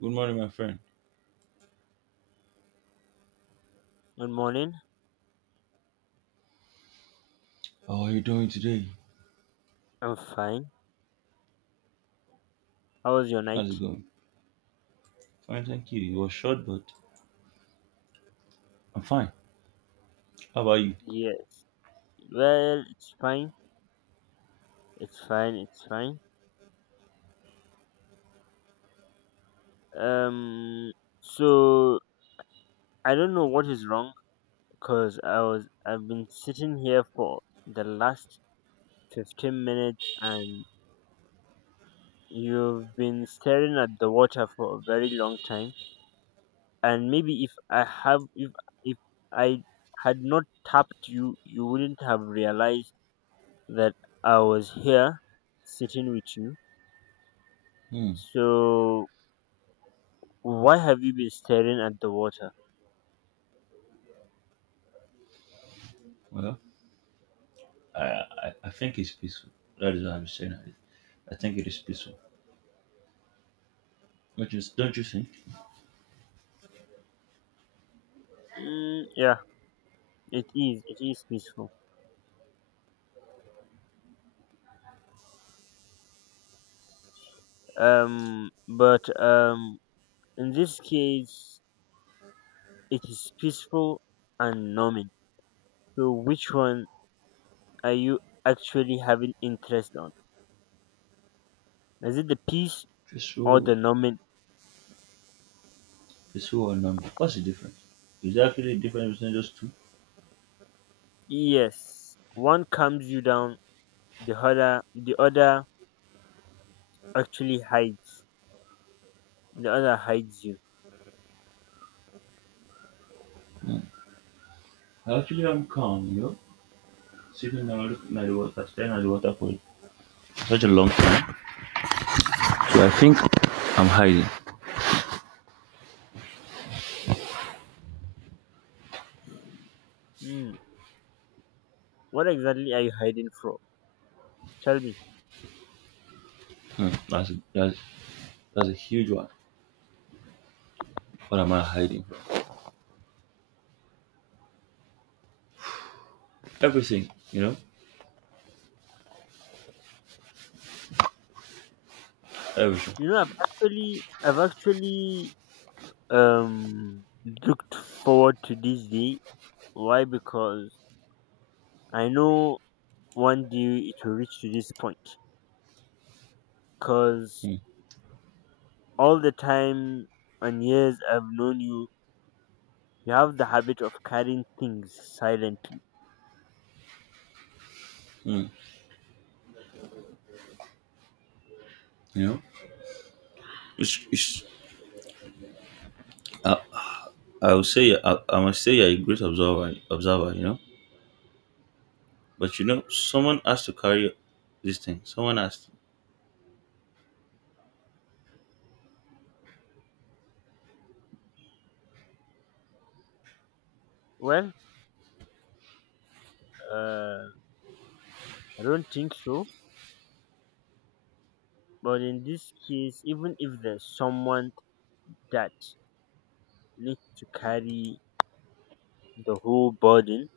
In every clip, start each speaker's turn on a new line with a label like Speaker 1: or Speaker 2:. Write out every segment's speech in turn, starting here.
Speaker 1: Good morning, my friend.
Speaker 2: Good morning.
Speaker 1: How are you doing today?
Speaker 2: I'm fine. How was your
Speaker 1: How's it
Speaker 2: night?
Speaker 1: going? Fine, thank you. You were short, but I'm fine. How about you?
Speaker 2: Yes. Well, it's fine. It's fine. Um. So I don't know what is wrong because I've been sitting here for the last 15 minutes, and you've been staring at the water for a very long time. And maybe if I had not tapped you, you wouldn't have realized that I was here sitting with you.
Speaker 1: Hmm.
Speaker 2: So why have you been staring at the water?
Speaker 1: Well, I think it's peaceful. That is what I'm saying. I think it is peaceful. Don't you think?
Speaker 2: Mm, yeah, it is. It is peaceful. But in this case, it is peaceful and numbing. So which one are you actually having interest on? Is it the peace or the
Speaker 1: Peaceful,
Speaker 2: numbing?
Speaker 1: peaceful or number? What's the difference? Is there actually a difference between those two?
Speaker 2: Yes, one calms you down. The other actually hides. The other hides you.
Speaker 1: Actually, I'm calm, you know, sitting down, looking at the water, staring at the water for such a long time. So I think I'm hiding.
Speaker 2: Hmm. What exactly are you hiding from? Tell me.
Speaker 1: Hmm. That's a huge one. What am I hiding from? Everything, you know? Everything.
Speaker 2: I've actually um looked forward to this day. Why? Because I know one day it will reach to this point. Because
Speaker 1: Mm,
Speaker 2: all the time and years I've known you, you have the habit of carrying things silently.
Speaker 1: mm, you know, it's, it's, I, I would say I must say you're a great observer. You know, but you know, someone has to carry this thing. Someone has to
Speaker 2: Well, uh, I don't think so. But in this case, even if there's someone that needs to carry the whole burden,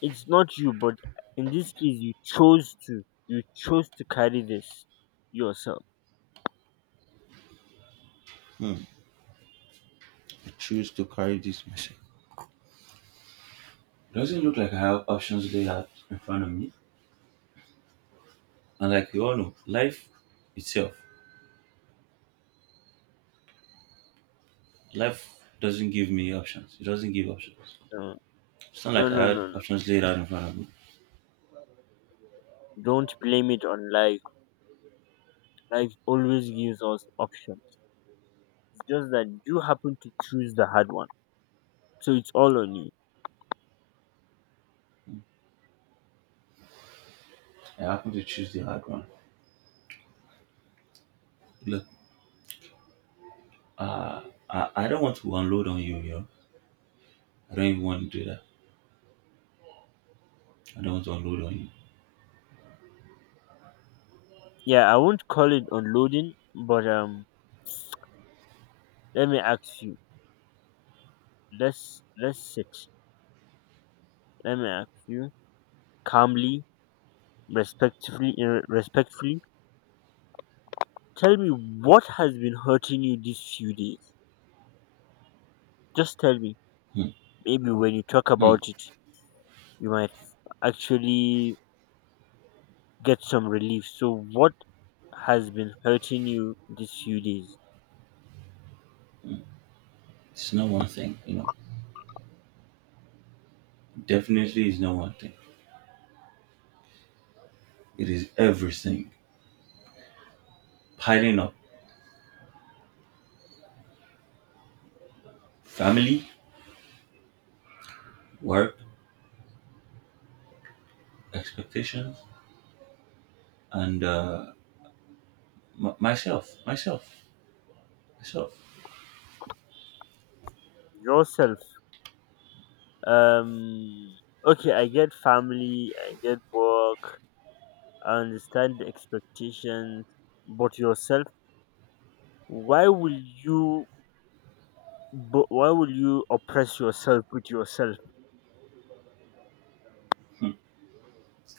Speaker 2: it's not you, but in this case you chose to carry this yourself.
Speaker 1: hmm, choose to carry this message. Doesn't look like I have options laid out in front of me. And like you all know, itself, life doesn't give me options. It doesn't give options.
Speaker 2: No,
Speaker 1: It's not
Speaker 2: no,
Speaker 1: like
Speaker 2: no,
Speaker 1: I had
Speaker 2: no, no.
Speaker 1: options laid out in front of me.
Speaker 2: Don't blame it on life. Life always gives us options. It's just that you happen to choose the hard one, so it's all on you.
Speaker 1: I happen to choose the hard one. Look, uh, I don't want to unload on you, yo. I don't even want to do that. I don't want to unload on you.
Speaker 2: Yeah, I won't call it unloading, but let me ask you. Let's sit. Let me ask you calmly, respectfully, respectfully. Tell me what has been hurting you these few days. Just tell me.
Speaker 1: Hmm,
Speaker 2: Maybe when you talk
Speaker 1: hmm.
Speaker 2: about it, you might actually get some relief. So, what has been hurting you these few days?
Speaker 1: It's not one thing, you know. Definitely is not one thing. It is everything. Piling up family, work, expectations, and m- myself, myself, myself.
Speaker 2: Yourself. Um. Okay, I get family, I get work, I understand the expectations, but yourself. Why will you? But why will you oppress yourself with yourself?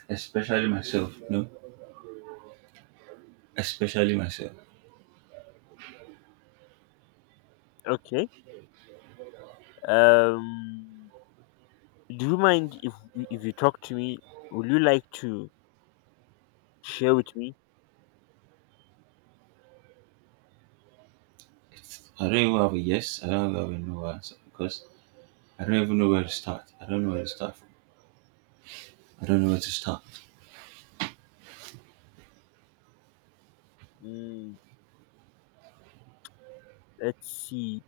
Speaker 1: Especially myself, no? Especially myself.
Speaker 2: Okay. Um. Do you mind if you talk to me? Would you like to share with me?
Speaker 1: It's, I don't even have a yes, I don't even have a no answer because I don't even know where to start. I don't know where to start from. I don't know where to start.
Speaker 2: Mm, let's see.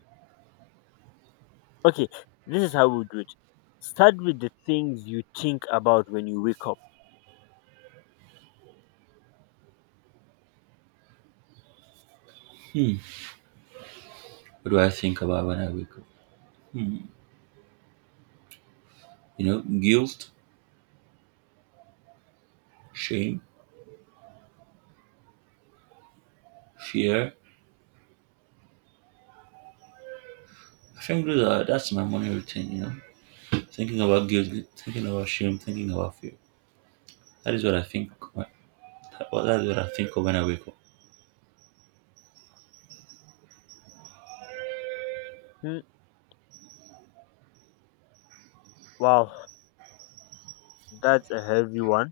Speaker 2: Okay, this is how we do it. Start with the things you think about when you wake up.
Speaker 1: What do I think about when I wake up? Hmm. You know, guilt, shame, fear, I think those are, that's my morning routine, you know, thinking about guilt, thinking about shame, thinking about fear. That is what I think. That is what I think of when I wake up.
Speaker 2: Hmm, wow, that's a heavy one.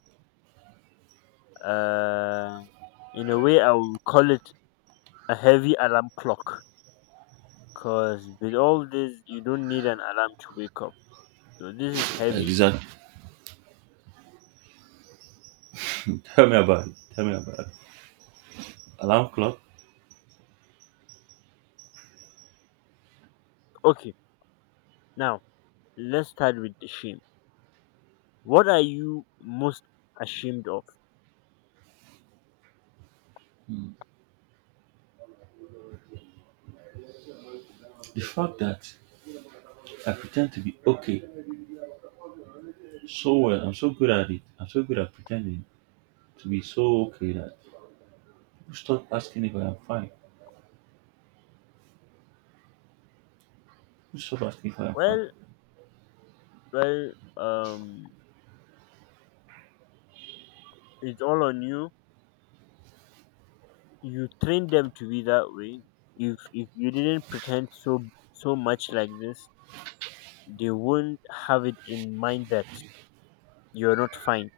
Speaker 2: Uh, in a way, I will call it a heavy alarm clock. Cause with all this, you don't need an alarm to wake up. So this is heavy.
Speaker 1: Exactly. Tell me about it. Tell me about it. Alarm clock.
Speaker 2: Okay, now let's start with the shame. What are you most ashamed of?
Speaker 1: The fact that I pretend to be okay so well, I'm so good at it. I'm so good at pretending to be so okay that people stop asking if I am fine. People stop asking if I am fine.
Speaker 2: Well, well, um, it's all on you. You train them to be that way. If you didn't pretend so much like this, they won't have it in mind that you're not fine,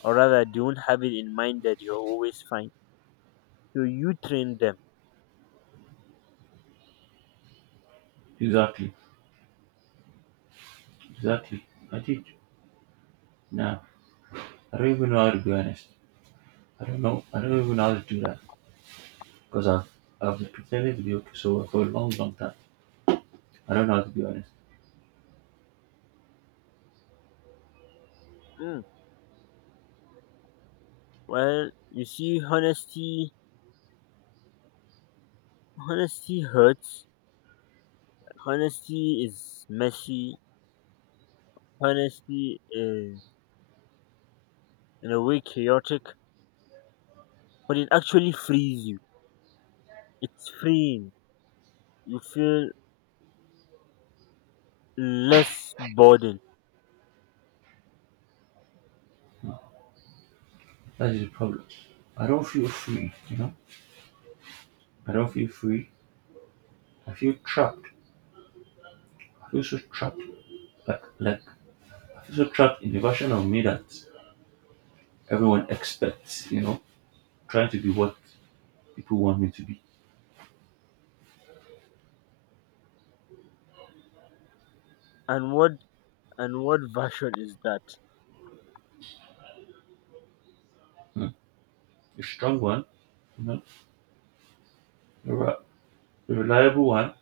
Speaker 2: or rather they won't have it in mind that you're always fine. So you train them.
Speaker 1: Exactly. Exactly. I did. Now I don't even know how to be honest. I don't know. I don't even know how to do that. Because I've pretended to be okay so for a long, long time. I don't know how to be honest.
Speaker 2: Mm. Well, you see, honesty hurts. Honesty is messy. Honesty is, in a way, chaotic, but it actually frees you. It's freeing. You feel less burdened.
Speaker 1: That is the problem. I don't feel free, you know? I don't feel free. I feel trapped. I feel so trapped. Like I feel so trapped in the version of me that everyone expects, you know? Trying to be what people want me to be.
Speaker 2: and what And what version is that?
Speaker 1: Mm. The strong one, you know? The, re- the reliable one,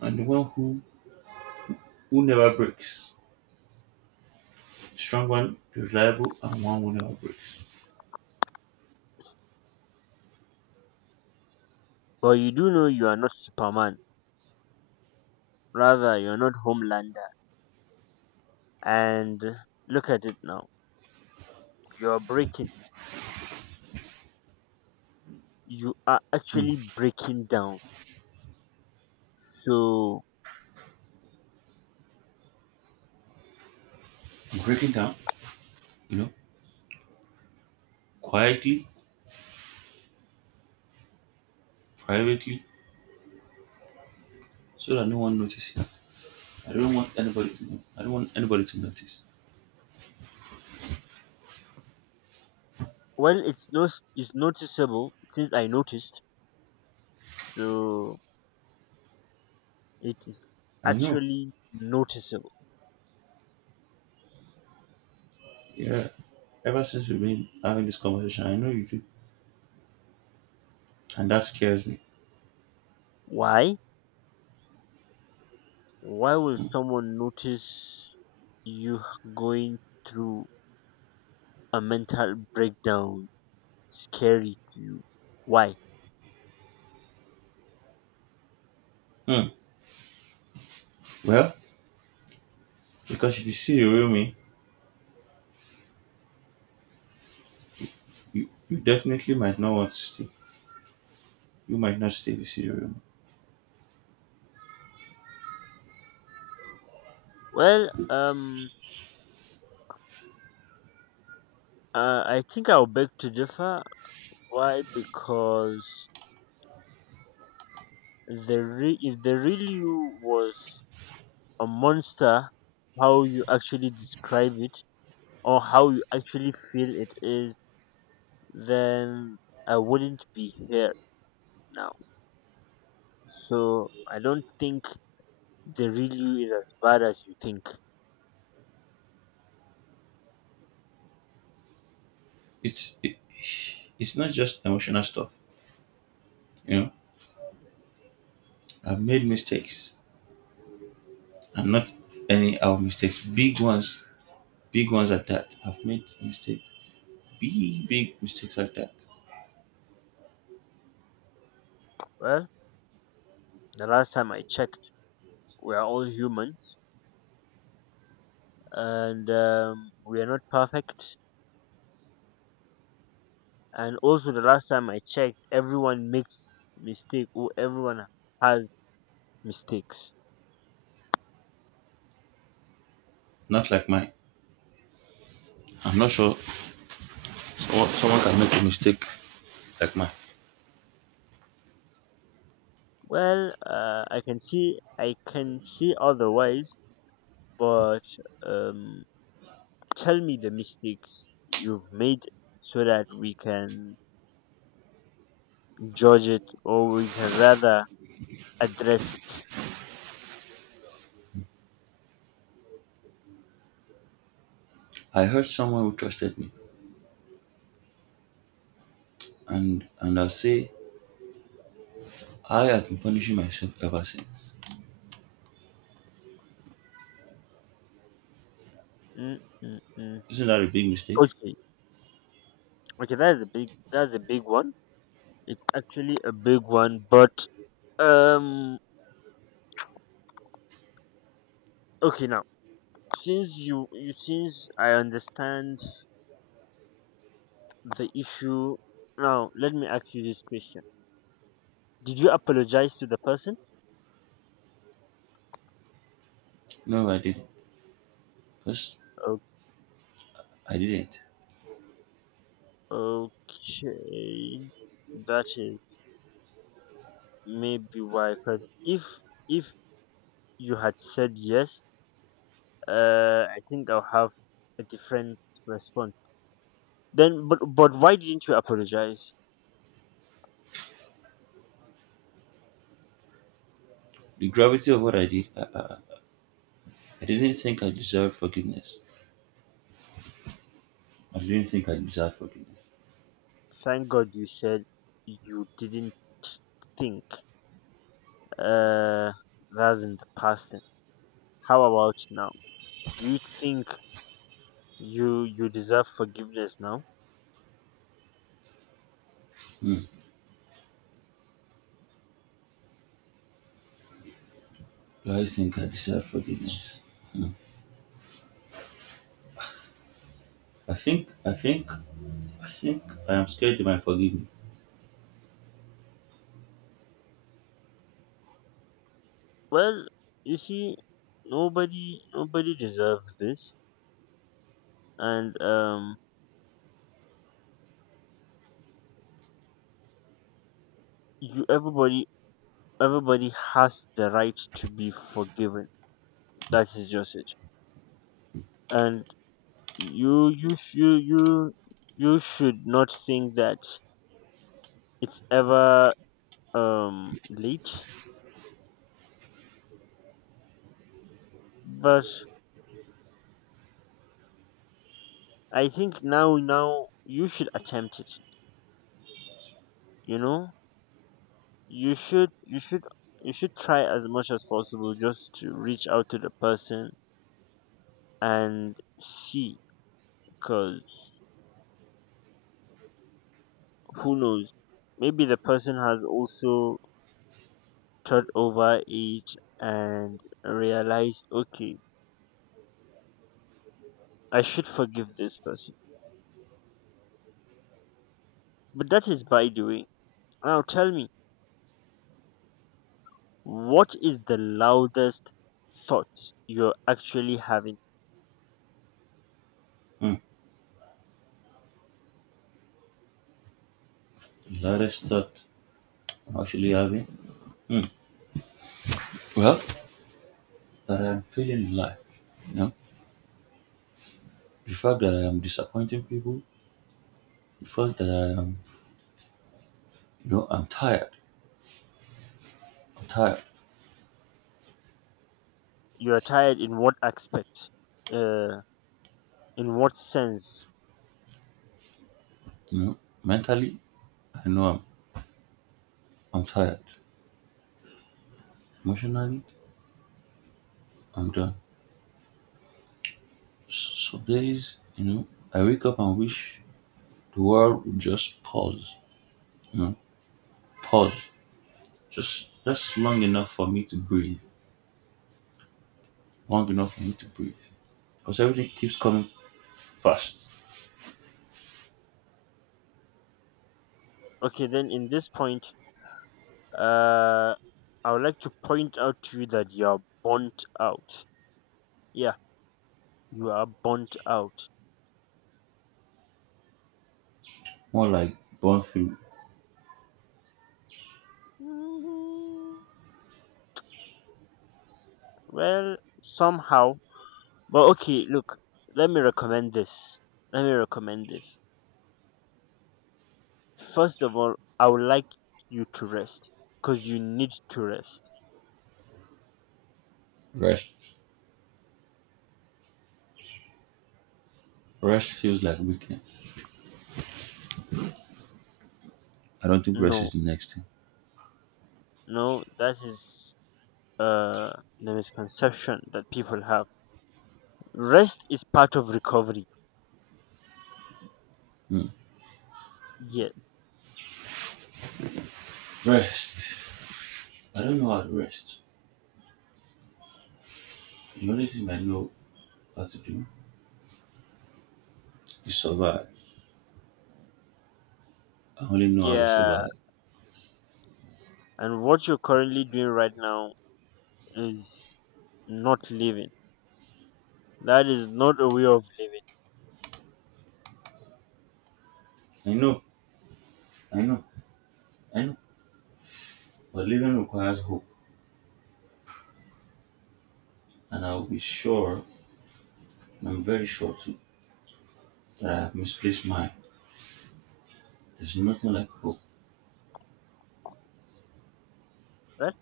Speaker 1: and the who never breaks. The strong one, the reliable, and one who never breaks.
Speaker 2: But you do know you are not Superman. Rather, you're not Homelander. And look at it now. You're breaking. You are actually breaking down. So,
Speaker 1: I'm breaking down, you know? Quietly, privately so that no one notices. I don't want anybody to know. I don't want anybody to notice.
Speaker 2: well, it's not it's noticeable since I noticed. So it is
Speaker 1: I know.
Speaker 2: actually noticeable.
Speaker 1: Yeah. Ever since we've been having this conversation, I know you do. And that scares me.
Speaker 2: Why? Why will someone notice you going through a mental breakdown scary to you? Why?
Speaker 1: Hmm. Well, because if you see the real me, you definitely might not want to stay. You might not stay if you see the real me.
Speaker 2: Well, uh, I think I'll beg to differ. Why? Because if the real you was a monster, how you actually describe it or how you actually feel it is, then I wouldn't be here now. So I don't think the real you is as bad as you think.
Speaker 1: It's it, it's not just emotional stuff. You know, I've made mistakes. And not any our mistakes. Big ones. Big ones at that. I've made mistakes. Big, big mistakes like that.
Speaker 2: Well, the last time I checked, we are all humans, and we are not perfect. And also the last time I checked, everyone makes mistake, or everyone has mistakes.
Speaker 1: Not like mine. I'm not sure. Someone can make a mistake like mine.
Speaker 2: Well, I can see otherwise, but um, tell me the mistakes you've made so that we can judge it, or we can rather address it.
Speaker 1: I hurt someone who trusted me, and I'll say I have been punishing myself ever since.
Speaker 2: Mm, mm, mm.
Speaker 1: Isn't that a big mistake?
Speaker 2: Okay, okay, that's a big one. It's actually a big one, but um, okay, now since you since I understand the issue, now let me ask you this question: did you apologize to the person?
Speaker 1: No, I didn't. Because
Speaker 2: O-
Speaker 1: I didn't.
Speaker 2: Okay, that is maybe why. Because if you had said yes, I think I'll have a different response. Then, but why didn't you apologize?
Speaker 1: The gravity of what I did, I didn't think I deserved forgiveness. I didn't think I deserved forgiveness.
Speaker 2: Thank God you said you didn't think. Uh, that's in the past tense. How about now? Do you think you deserve forgiveness now?
Speaker 1: Do I think I deserve forgiveness? I think I am scared they might forgive me.
Speaker 2: Well, you see, nobody deserves this, and you everybody has the right to be forgiven. That is just it. And you you should not think that it's ever late. But I think now you should attempt it. You know, you should you should you should try as much as possible just to reach out to the person and see, because who knows, maybe the person has also turned over age and realized, okay, I should forgive this person. But that is by the way. Now tell me, what is the loudest thoughts you're actually having?
Speaker 1: Hmm. The loudest thought I'm actually having. Hmm. Well, that I'm feeling alive. You know? The fact that I am disappointing people, the fact that I am, you know, I'm tired. I'm tired.
Speaker 2: You're tired in what aspect, uh in what sense?
Speaker 1: You know, mentally, I know I'm, I'm tired. Emotionally, I'm done. Some days, you know, I wake up and wish the world would just pause. You know, pause. Just long enough for me to breathe. Long enough for me to breathe. Because everything keeps coming fast.
Speaker 2: Okay, then in this point, Uh, I would like to point out to you that you're burnt out. Yeah, you are burnt out.
Speaker 1: More like burn through
Speaker 2: Mhm. Well, somehow. But okay, look, let me recommend this. Let me recommend this. First of all, I would like you to rest because you need to rest.
Speaker 1: rest. Rest feels like weakness. I don't think rest
Speaker 2: No,
Speaker 1: is the next thing.
Speaker 2: no, that is uh the misconception that people have. Rest is part of recovery.
Speaker 1: Hmm.
Speaker 2: Yes.
Speaker 1: Rest. I don't know how to rest. The only thing I know how to do is survive. I only know how to
Speaker 2: Yeah.
Speaker 1: survive.
Speaker 2: And what you're currently doing right now is not living. That is not a way of living.
Speaker 1: I know, I know, I know. But living requires hope, and I'll be sure, and I'm very sure too, that I have misplaced mine. There's nothing like hope.
Speaker 2: Right?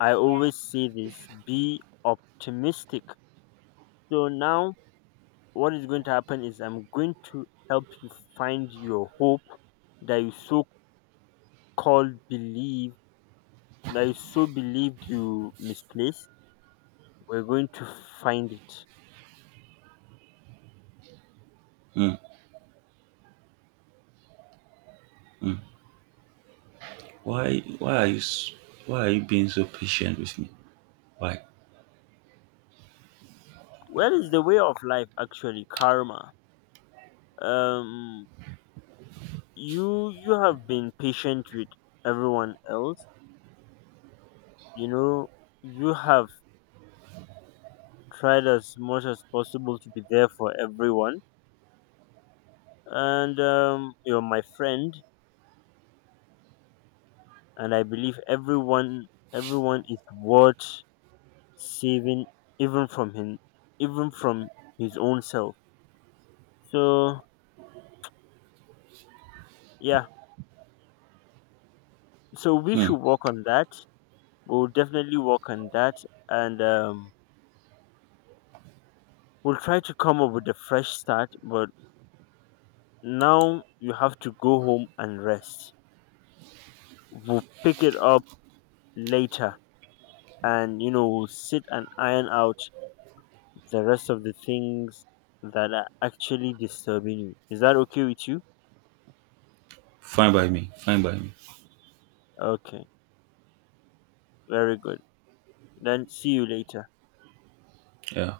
Speaker 2: I always say this: be optimistic. So now, what is going to happen is I'm going to help you find your hope that you so called believe, that you so believed you misplaced. We're going to find it.
Speaker 1: Hmm. Why, why are you, s- why are you being so patient with me? Why?
Speaker 2: Where is the way of life actually? Karma. Um, you have been patient with everyone else. You know you have tried as much as possible to be there for everyone, and you're my friend, and I believe everyone is worth saving, even from him, even from his own self. So yeah, so we
Speaker 1: Hmm.
Speaker 2: should work on that. We'll definitely work on that, and we'll try to come up with a fresh start. But now you have to go home and rest. We'll pick it up later, and you know we'll sit and iron out the rest of the things that are actually disturbing you. Is that okay with you?
Speaker 1: Fine by me. Fine by me.
Speaker 2: Okay, very good. Then see you later.
Speaker 1: Yeah.